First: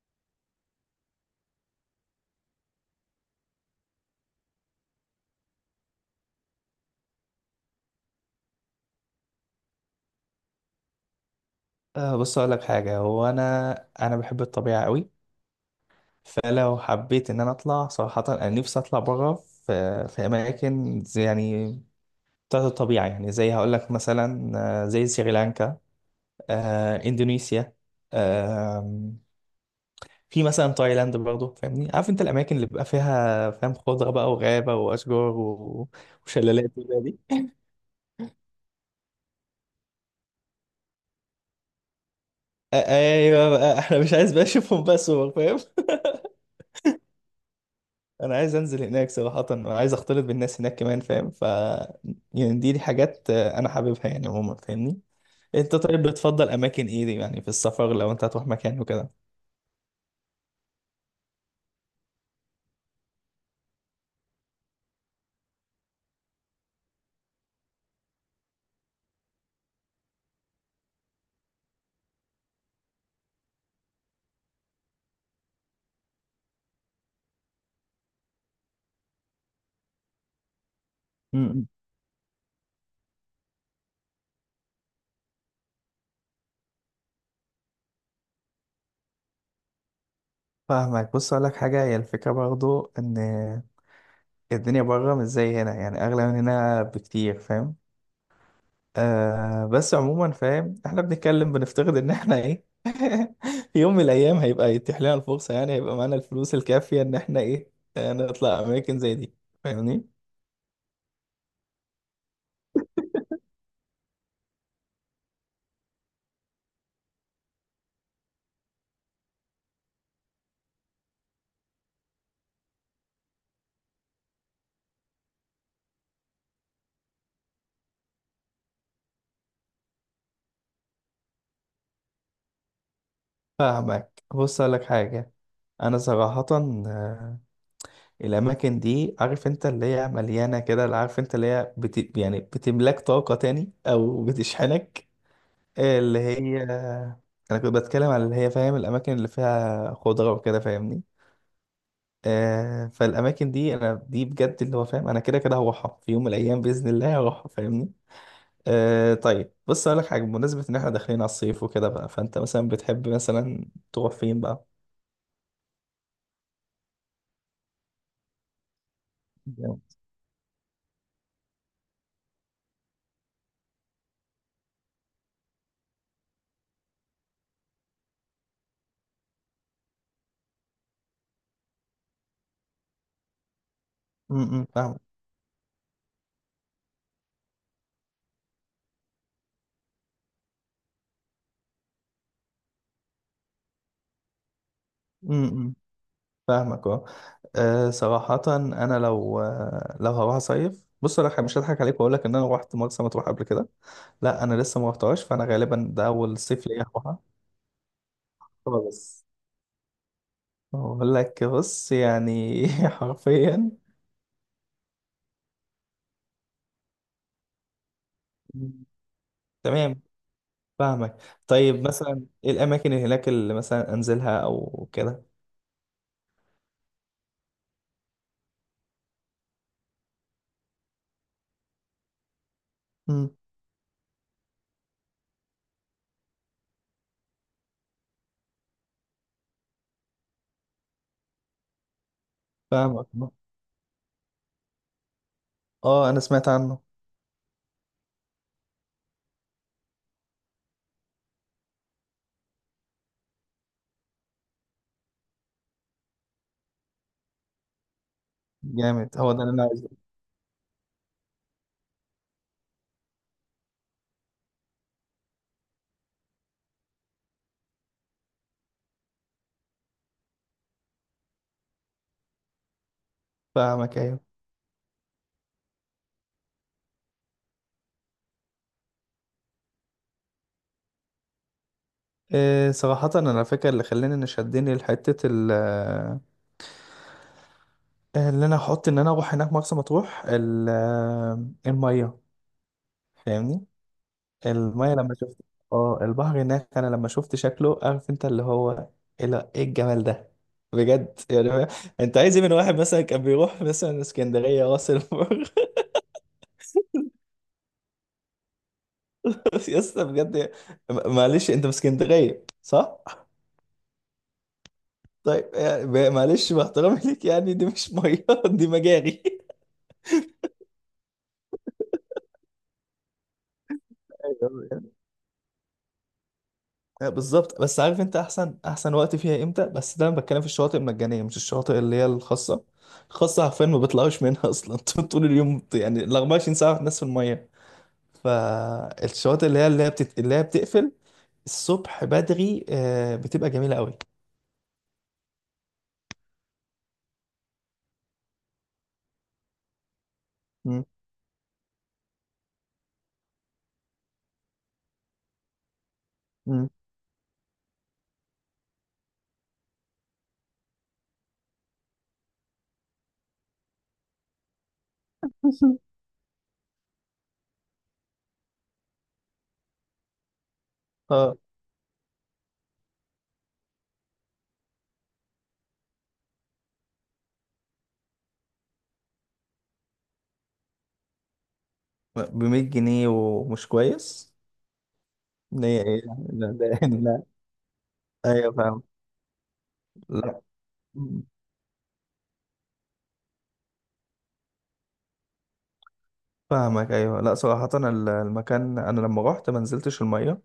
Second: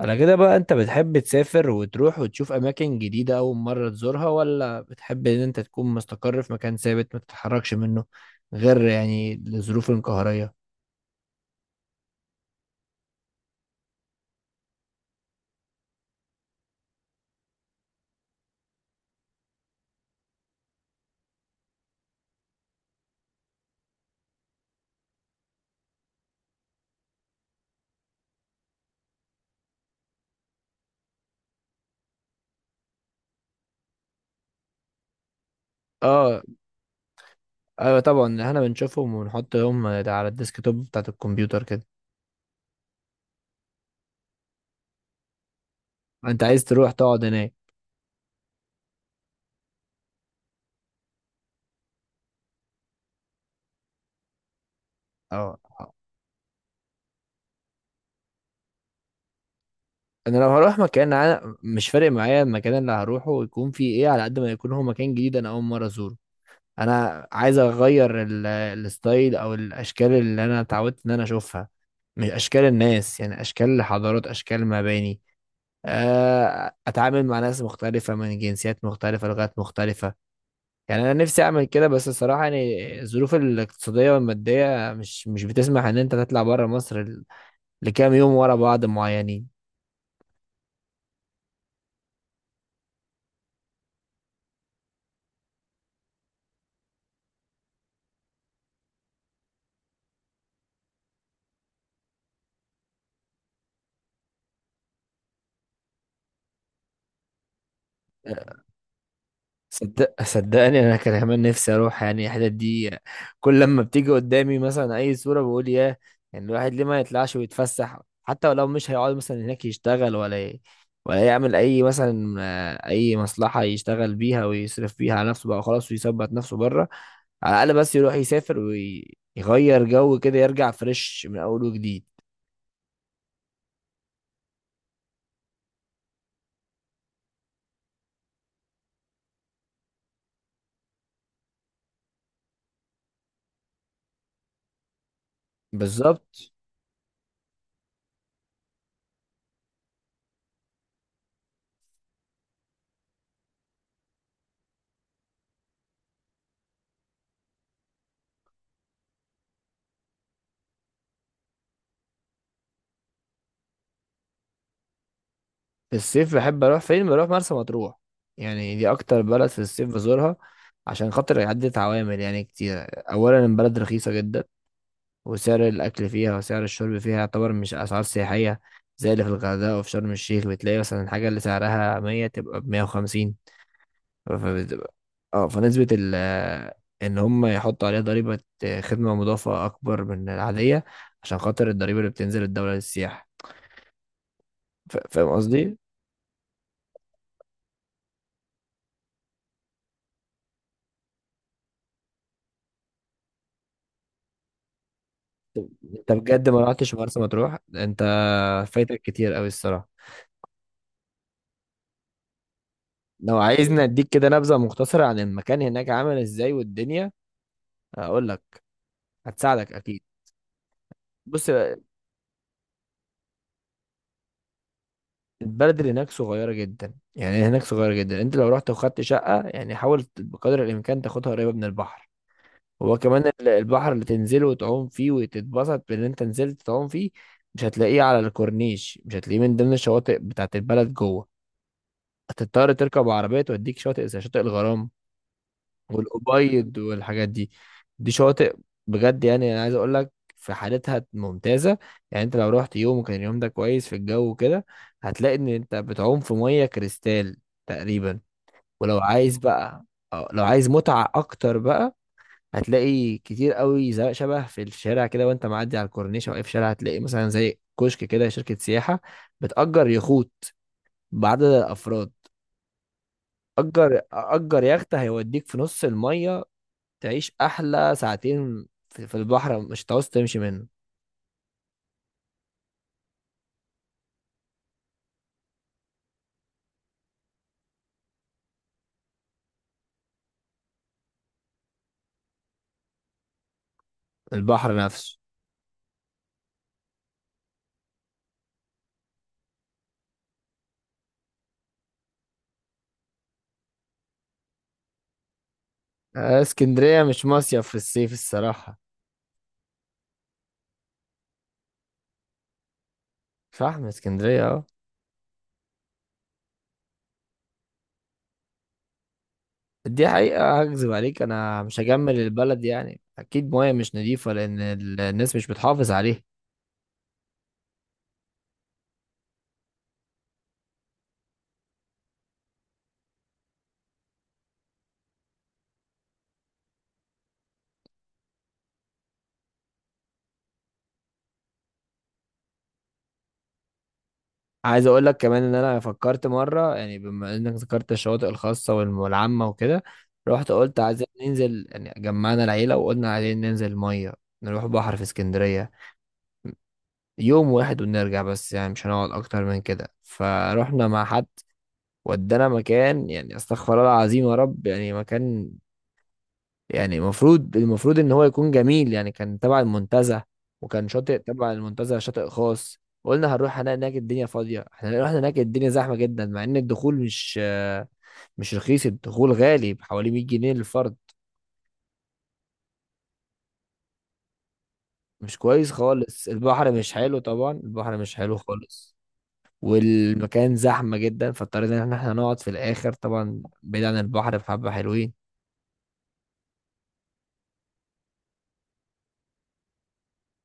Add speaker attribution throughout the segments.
Speaker 1: انا كده بقى. انت بتحب تسافر وتروح وتشوف اماكن جديدة اول مرة تزورها، ولا بتحب ان انت تكون مستقر في مكان ثابت ما تتحركش منه غير يعني الظروف القهرية؟
Speaker 2: بص اقول لك حاجه هو انا بحب الطبيعه قوي. فلو حبيت ان انا اطلع صراحه انا نفسي اطلع بره في اماكن زي يعني بتاعت الطبيعه، يعني زي هقول لك مثلا زي سريلانكا، اندونيسيا، آه، في مثلا تايلاند برضه. فاهمني؟ عارف انت الاماكن اللي بيبقى فيها فاهم خضره بقى وغابه واشجار
Speaker 1: اه،
Speaker 2: وشلالات وكده دي.
Speaker 1: ايوه طبعا، احنا بنشوفهم ونحطهم على الديسك توب بتاعت الكمبيوتر كده.
Speaker 2: آه، ايوه بقى احنا مش عايز بقى اشوفهم بقى صور، فاهم؟
Speaker 1: انت عايز تروح تقعد هناك.
Speaker 2: انا عايز انزل هناك صراحة، انا عايز اختلط بالناس هناك كمان، فاهم؟ ف يعني دي حاجات انا حاببها يعني عموما، فاهمني؟
Speaker 1: اه،
Speaker 2: انت
Speaker 1: آه.
Speaker 2: طيب بتفضل اماكن ايه دي؟ يعني في السفر لو انت هتروح مكان وكده.
Speaker 1: انا لو هروح مكان انا مش فارق معايا المكان اللي هروحه يكون فيه ايه، على قد ما يكون هو مكان جديد انا اول مرة ازوره. انا عايز اغير الستايل او الاشكال اللي انا اتعودت ان انا اشوفها، من اشكال الناس، يعني اشكال حضارات، اشكال مباني. اتعامل مع ناس مختلفه من جنسيات مختلفه، لغات مختلفه. يعني انا نفسي اعمل
Speaker 2: امم
Speaker 1: كده، بس الصراحه يعني الظروف الاقتصاديه والماديه مش بتسمح ان انت تطلع بره مصر لكام يوم ورا بعض معينين.
Speaker 2: فاهمك. بص اقول لك حاجة، هي الفكرة برضو ان الدنيا بره مش زي هنا، يعني اغلى من هنا بكتير، فاهم؟ آه بس عموما فاهم احنا بنتكلم بنفترض ان احنا ايه. في يوم من الايام هيبقى يتيح لنا الفرصة، يعني هيبقى معانا الفلوس الكافية ان احنا ايه نطلع اماكن زي دي، فاهمني؟
Speaker 1: صدقني انا كان كمان نفسي اروح يعني الحتت دي. كل لما بتيجي قدامي مثلا اي صوره بقول ياه، يعني الواحد ليه ما يطلعش ويتفسح، حتى ولو مش هيقعد مثلا هناك يشتغل ولا يعمل اي مثلا اي مصلحه يشتغل بيها ويصرف بيها على نفسه بقى خلاص ويثبت نفسه بره. على الاقل بس يروح يسافر ويغير جو كده، يرجع فريش من اول وجديد.
Speaker 2: فاهمك. بص أقول لك حاجة، أنا صراحة آه، الأماكن دي عارف أنت اللي هي مليانة كده، اللي عارف أنت اللي هي يعني بتملاك طاقة تاني أو بتشحنك، اللي
Speaker 1: بالظبط.
Speaker 2: هي أنا كنت بتكلم على اللي هي فاهم الأماكن اللي فيها خضرة وكده، فاهمني؟ آه فالأماكن دي أنا دي بجد اللي هو فاهم أنا كده كده هروحها في يوم من الأيام بإذن الله هروحها، فاهمني؟ آه طيب بص أقول لك حاجة بمناسبة إن إحنا داخلين على الصيف وكده بقى، فأنت مثلا بتحب مثلا تروح فين بقى؟
Speaker 1: في الصيف بحب اروح فين؟ بروح مرسى مطروح. يعني دي اكتر بلد في الصيف بزورها عشان خاطر عدة عوامل يعني كتير. اولا البلد رخيصة جدا، وسعر الاكل فيها وسعر الشرب فيها يعتبر مش اسعار سياحية زي اللي في الغردقة وفي شرم الشيخ. بتلاقي مثلا الحاجة اللي سعرها 100 تبقى ب 150. فبتبقى
Speaker 2: فاهمك.
Speaker 1: اه، فنسبة ال، ان هم يحطوا عليها ضريبة خدمة مضافة اكبر من العادية عشان خاطر الضريبة اللي بتنزل الدولة للسياحة. فاهم
Speaker 2: امم
Speaker 1: قصدي؟
Speaker 2: فاهمك اه. صراحة أنا لو لو هروح أصيف، بص أنا مش هضحك عليك وأقول لك إن أنا روحت مرسى مطروح قبل كده. لا، أنا لسه ما روحتهاش، فأنا غالبا ده
Speaker 1: انت
Speaker 2: أول
Speaker 1: بجد ما
Speaker 2: صيف ليا
Speaker 1: رحتش
Speaker 2: أروحها.
Speaker 1: مرسى مطروح انت؟ فايتك
Speaker 2: خالص.
Speaker 1: كتير قوي الصراحة.
Speaker 2: أقول لك بص يعني
Speaker 1: لو
Speaker 2: حرفيا.
Speaker 1: عايزني اديك كده نبذة مختصرة عن المكان هناك عامل ازاي والدنيا، اقول لك.
Speaker 2: مم.
Speaker 1: هتساعدك اكيد.
Speaker 2: تمام. فاهمك.
Speaker 1: بص بقى،
Speaker 2: طيب مثلا إيه الأماكن اللي هناك اللي مثلا أنزلها أو كده؟
Speaker 1: البلد اللي هناك صغيرة جدا، يعني هناك صغيرة جدا. انت لو رحت وخدت شقة يعني حاول بقدر الامكان تاخدها قريبة من البحر. هو كمان
Speaker 2: امم
Speaker 1: البحر اللي تنزله وتعوم فيه وتتبسط بان انت نزلت تعوم فيه، مش هتلاقيه على الكورنيش، مش هتلاقيه من ضمن الشواطئ بتاعت البلد جوه. هتضطر
Speaker 2: فاهمك.
Speaker 1: تركب عربية توديك شاطئ، زي شاطئ الغرام
Speaker 2: أه أنا سمعت
Speaker 1: والأبيض
Speaker 2: عنه.
Speaker 1: والحاجات دي. دي شواطئ بجد، يعني انا عايز اقول لك، في حالتها ممتازه. يعني انت لو رحت يوم وكان اليوم ده كويس في الجو وكده، هتلاقي ان انت بتعوم في ميه كريستال تقريبا. ولو
Speaker 2: جامد، هو
Speaker 1: عايز
Speaker 2: ده اللي أنا
Speaker 1: بقى،
Speaker 2: عايزه.
Speaker 1: لو عايز متعه اكتر بقى، هتلاقي كتير قوي شبه في الشارع كده، وانت معدي على الكورنيش او اي في شارع، هتلاقي مثلا زي كشك كده، شركه سياحه بتأجر يخوت بعدد الافراد.
Speaker 2: فاهمك أيوه.
Speaker 1: اجر يخت هيوديك في نص الميه، تعيش احلى ساعتين في البحر، مش هتعوز تمشي منه.
Speaker 2: إيه صراحة أنا فاكر اللي خلاني إن شدني لحتة ال، اللي أنا أحط إن أنا أروح هناك مرسى مطروح المية، فاهمني؟
Speaker 1: البحر
Speaker 2: المية لما
Speaker 1: نفسه.
Speaker 2: شفت، اه البحر هناك أنا لما شفت شكله عارف أنت اللي هو إيه، لا، إيه الجمال ده، بجد يعني. أنت عايز إيه من واحد مثلا كان بيروح مثلا اسكندرية راس البر؟
Speaker 1: اسكندرية مش مصيف في الصيف الصراحة.
Speaker 2: يا اسطى بجد. معلش أنت في اسكندرية صح؟
Speaker 1: فاهم، اسكندرية اه.
Speaker 2: طيب يعني معلش باحترامي ليك، يعني دي مش مية دي مجاري.
Speaker 1: دي حقيقة، هكذب عليك؟ انا مش هجمل البلد، يعني اكيد مياه مش نظيفة
Speaker 2: أيوة،
Speaker 1: لان
Speaker 2: أيوة.
Speaker 1: الناس مش بتحافظ عليها.
Speaker 2: بالظبط. بس عارف انت احسن احسن وقت فيها امتى؟ بس ده انا بتكلم في الشواطئ المجانيه مش الشواطئ اللي هي الخاصه. الخاصه حرفيا ما بيطلعوش منها اصلا طول اليوم، يعني ال 24 ساعه الناس في الميه. فالشواطئ اللي هي اللي هي اللي هي بتقفل الصبح بدري بتبقى جميله قوي.
Speaker 1: عايز اقول لك كمان ان انا فكرت مرة، يعني بما انك ذكرت الشواطئ الخاصة والعامة وكده، رحت قلت
Speaker 2: مم.
Speaker 1: عايزين ننزل، يعني جمعنا العيلة وقلنا عايزين ننزل مية، نروح بحر في اسكندرية
Speaker 2: مم.
Speaker 1: يوم واحد ونرجع بس، يعني مش هنقعد اكتر من كده. فروحنا مع حد ودانا مكان يعني استغفر الله العظيم يا رب، يعني مكان يعني المفروض ان هو يكون جميل، يعني كان تبع المنتزه، وكان شاطئ
Speaker 2: اه.
Speaker 1: تبع المنتزه شاطئ خاص. قلنا هنروح هنلاقي هناك الدنيا فاضيه، احنا رحنا هناك الدنيا زحمه جدا. مع ان الدخول مش مش رخيص، الدخول غالي بحوالي 100 جنيه للفرد.
Speaker 2: ب 100 جنيه ومش كويس؟
Speaker 1: مش
Speaker 2: إن
Speaker 1: كويس
Speaker 2: هي ايه،
Speaker 1: خالص،
Speaker 2: لا ده
Speaker 1: البحر مش
Speaker 2: يعني
Speaker 1: حلو
Speaker 2: لا.
Speaker 1: طبعا، البحر مش حلو
Speaker 2: ايوه فاهم.
Speaker 1: خالص.
Speaker 2: لا
Speaker 1: والمكان زحمة جدا، فاضطرينا ان احنا نقعد في الاخر طبعا بعيد عن البحر بحبة حلوين.
Speaker 2: فاهمك ايوه. لا صراحه المكان انا لما رحت ما نزلتش الميه،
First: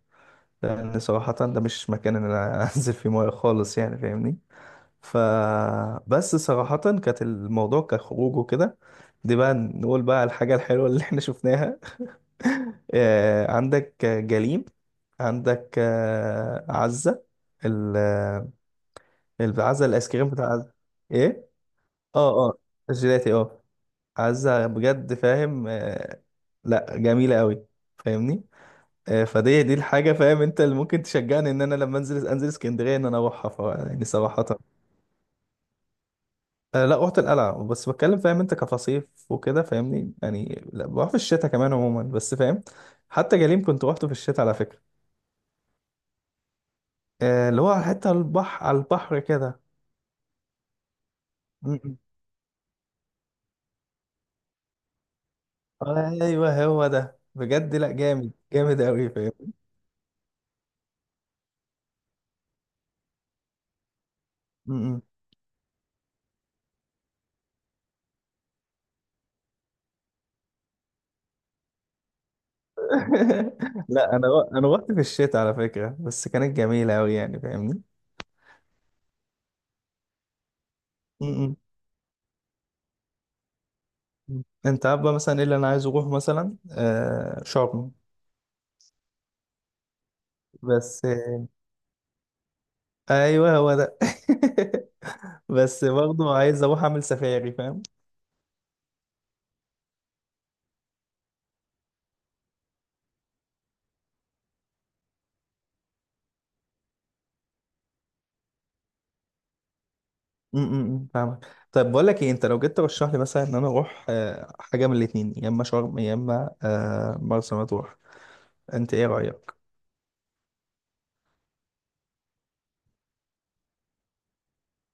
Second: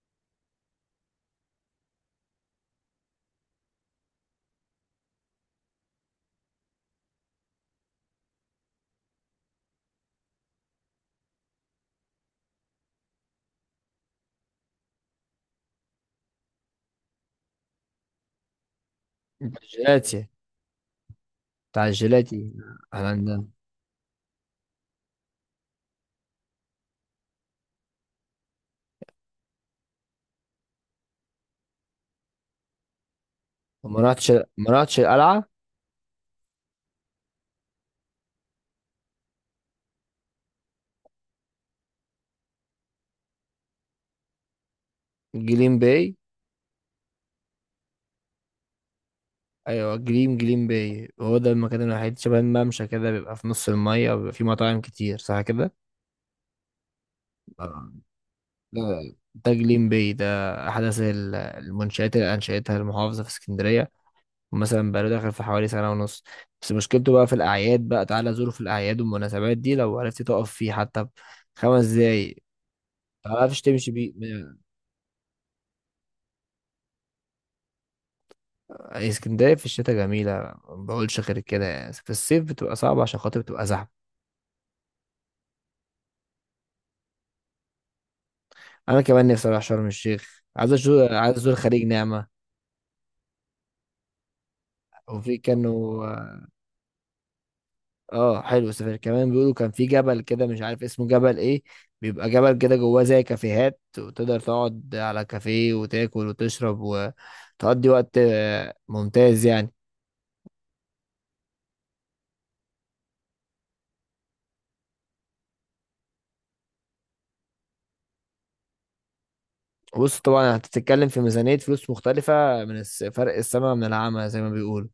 Speaker 2: لان صراحة ده مش مكان ان انا انزل فيه ميه خالص، يعني فاهمني؟ ف بس صراحة كانت الموضوع كخروج وكده. دي بقى نقول بقى الحاجة الحلوة اللي احنا شفناها. عندك جليم، عندك عزة، ال العزة الايس
Speaker 1: الجيلاتي،
Speaker 2: كريم بتاع عزة. ايه.
Speaker 1: بتاع
Speaker 2: اه
Speaker 1: الجيلاتي.
Speaker 2: اه
Speaker 1: احنا
Speaker 2: الجيلاتي
Speaker 1: عندنا.
Speaker 2: اه. عزة بجد فاهم، لا جميلة قوي، فاهمني؟ فدي دي الحاجة فاهم انت اللي ممكن تشجعني ان انا لما انزل انزل اسكندرية ان انا اروحها ف،
Speaker 1: ما
Speaker 2: يعني
Speaker 1: رحتش
Speaker 2: صراحة
Speaker 1: ما رحتش القلعة.
Speaker 2: لا رحت القلعة، بس بتكلم فاهم انت كفصيف وكده، فاهمني؟ يعني لا بروح في الشتاء كمان عموما، بس فاهم. حتى جليم كنت روحته في الشتاء على فكرة.
Speaker 1: جليم باي.
Speaker 2: اللي هو على حتة البحر، على البحر كده.
Speaker 1: ايوه، جليم باي هو ده
Speaker 2: م-
Speaker 1: المكان
Speaker 2: م.
Speaker 1: الوحيد شبه الممشى كده، بيبقى في نص المية وبيبقى فيه مطاعم كتير، صح كده؟
Speaker 2: ايوه هو ده بجد لا
Speaker 1: آه.
Speaker 2: جامد جامد قوي
Speaker 1: لا،
Speaker 2: فاهم.
Speaker 1: ده جليم باي ده احدث المنشآت اللي انشأتها المحافظة في اسكندرية،
Speaker 2: م-
Speaker 1: مثلا
Speaker 2: م.
Speaker 1: بقاله داخل في حوالي سنة ونص. بس مشكلته بقى في الأعياد، بقى تعالى زوره في الأعياد والمناسبات دي، لو عرفت تقف فيه حتى 5 دقايق. متعرفش تمشي بيه
Speaker 2: لا انا. انا رحت في الشتاء على فكرة بس كانت جميلة قوي يعني فاهمني.
Speaker 1: اسكندرية في الشتاء جميلة، ما بقولش غير كده يعني. في الصيف بتبقى صعبة عشان خاطر بتبقى زحمة.
Speaker 2: انت عارف بقى مثلا ايه اللي انا عايز اروح مثلا شرم.
Speaker 1: أنا كمان نفسي أروح شرم الشيخ، عايز
Speaker 2: بس.
Speaker 1: أزور، عايز أزور خليج نعمة.
Speaker 2: ايوه هو ده.
Speaker 1: وفي
Speaker 2: بس
Speaker 1: كانوا
Speaker 2: برضه عايز اروح اعمل سفاري فاهم.
Speaker 1: اه. حلو السفاري كمان، بيقولوا كان في جبل كده مش عارف اسمه جبل ايه. بيبقى جبل كده جواه زي كافيهات، وتقدر تقعد على كافيه وتاكل وتشرب وتقضي وقت ممتاز يعني.
Speaker 2: م- م- م، فاهمك. طيب بقول لك ايه، انت لو جيت ترشح لي مثلا ان انا اروح حاجه من الاثنين، يا اما شرم يا اما مرسى مطروح، انت ايه رايك؟
Speaker 1: بص طبعا هتتكلم في ميزانية فلوس مختلفة، من فرق السما من العمى زي ما بيقولوا.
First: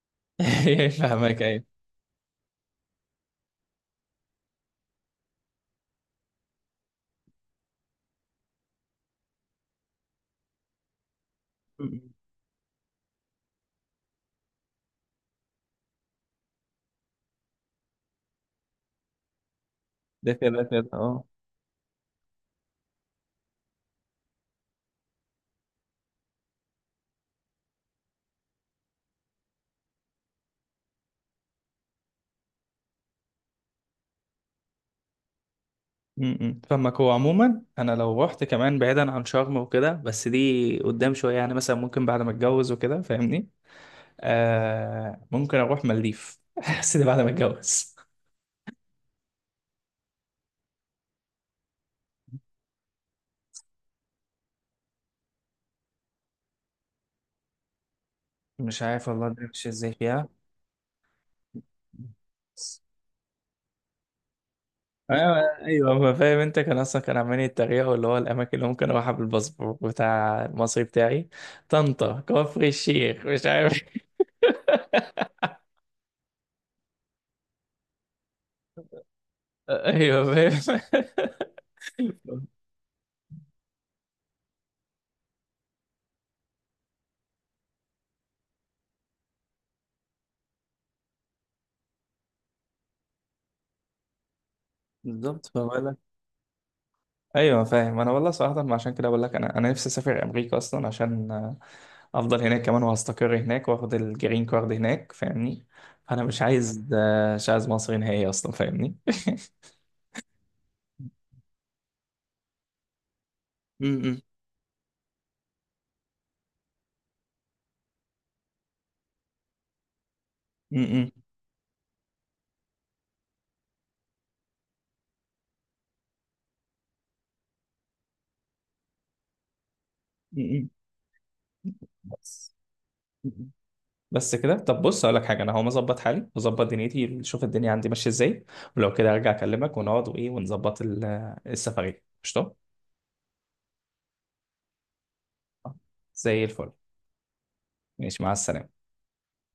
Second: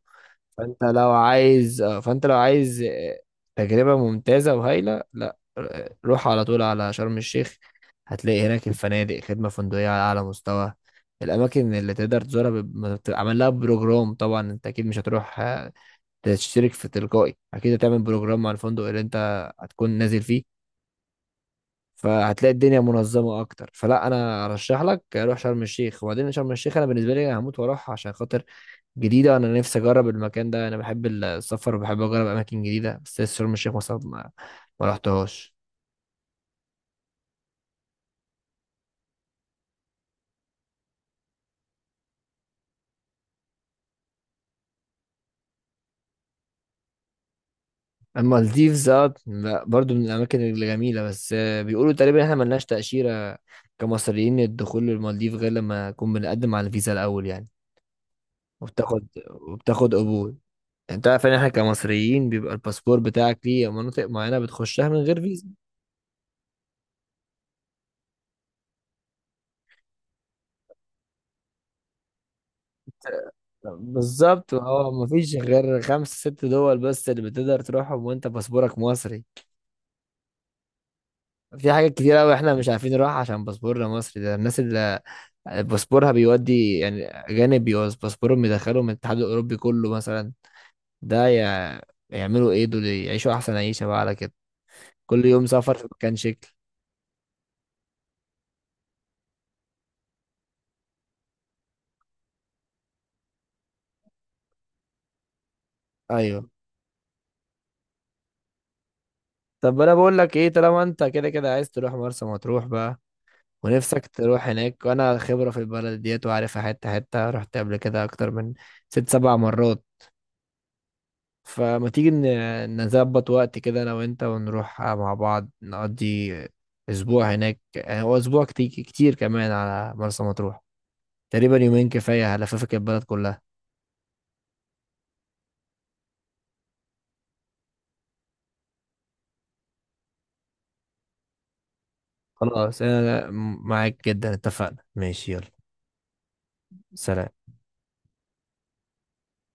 Speaker 2: فاهمك ايوه.
Speaker 1: فانت لو عايز تجربة ممتازة وهايلة، لا روح على طول على شرم الشيخ. هتلاقي هناك الفنادق، خدمة فندقية على أعلى مستوى. الأماكن
Speaker 2: م-
Speaker 1: اللي
Speaker 2: م.
Speaker 1: تقدر تزورها بيب- ما بت- عمل لها بروجرام. طبعا أنت أكيد مش هتروح تشترك في تلقائي، أكيد هتعمل بروجرام مع الفندق اللي أنت هتكون نازل
Speaker 2: ده
Speaker 1: فيه.
Speaker 2: كده كده اه.
Speaker 1: فهتلاقي الدنيا منظمة أكتر. فلا، أنا أرشح لك روح شرم الشيخ. وبعدين شرم الشيخ أنا بالنسبة لي هموت وأروح عشان خاطر جديدة، أنا نفسي أجرب المكان ده. أنا بحب السفر وبحب أجرب أماكن جديدة، بس لسه شرم الشيخ مثلا ما رحتهاش.
Speaker 2: م- م. فاهمك، هو عموما انا لو رحت كمان بعيدا عن شرم وكده، بس دي قدام شويه يعني مثلا، ممكن بعد ما اتجوز وكده فاهمني. آه ممكن اروح مالديف. بس ده بعد ما اتجوز.
Speaker 1: أما المالديفز، لا، برضو من الأماكن الجميلة، بس بيقولوا تقريبا إحنا ملناش تأشيرة كمصريين. الدخول للمالديف غير لما نكون بنقدم على الفيزا الأول يعني،
Speaker 2: مش
Speaker 1: وبتاخد
Speaker 2: عارف والله بمشي ازاي فيها.
Speaker 1: قبول. يعني أنت عارف إن إحنا كمصريين بيبقى الباسبور بتاعك ليه مناطق معينة بتخشها من غير
Speaker 2: ايوه.
Speaker 1: فيزا.
Speaker 2: ايوه ما فاهم انت كان اصلا كان عمال يتريقوا اللي هو الاماكن اللي ممكن اروحها بالباسبور بتاع المصري بتاعي. طنطا، كفر الشيخ، مش عارف.
Speaker 1: بالظبط اه، مفيش غير خمس ست دول بس اللي بتقدر تروحهم وأنت باسبورك مصري.
Speaker 2: ايوه فاهم.
Speaker 1: في حاجات كتير قوي احنا مش عارفين نروح عشان باسبورنا مصري. ده الناس اللي باسبورها بيودي يعني اجانب، بيوز باسبورهم يدخلهم من الاتحاد الاوروبي كله مثلا. ده يع- يعملوا ايه دول؟ يعيشوا احسن عيشه بقى على كده، كل
Speaker 2: بالظبط،
Speaker 1: يوم سفر في
Speaker 2: فبقول لك
Speaker 1: مكان شكل.
Speaker 2: ايوه فاهم. انا والله صراحه ما عشان كده بقول لك انا نفسي اسافر امريكا اصلا، عشان افضل هناك كمان وهستقر هناك واخد الجرين كارد هناك فاهمني. فانا مش
Speaker 1: ايوه.
Speaker 2: عايز مش عايز مصر نهائي اصلا فاهمني.
Speaker 1: طب انا بقول لك ايه، طالما انت كده كده عايز تروح مرسى مطروح بقى
Speaker 2: م-
Speaker 1: ونفسك
Speaker 2: م-
Speaker 1: تروح هناك، وانا خبره في البلد ديت وعارفها حته حته، رحت قبل كده اكتر من ست سبع مرات،
Speaker 2: م-
Speaker 1: فما تيجي نظبط وقت كده انا وانت ونروح مع بعض، نقضي اسبوع هناك. يعني هو اسبوع كتير كتير كمان على مرسى
Speaker 2: م-
Speaker 1: مطروح،
Speaker 2: م.
Speaker 1: تقريبا يومين كفاية
Speaker 2: بس.
Speaker 1: هلففك البلد
Speaker 2: م-
Speaker 1: كلها.
Speaker 2: م. بس كده. طب بص اقول لك حاجه، انا هقوم اظبط حالي واظبط دنيتي اشوف الدنيا عندي ماشيه ازاي، ولو كده ارجع اكلمك ونقعد وايه ونظبط السفريه قشطه.
Speaker 1: خلاص، انا معاك جدا، اتفقنا، ماشي، يلا،
Speaker 2: زي الفل.
Speaker 1: سلام.
Speaker 2: ماشي مع السلامه.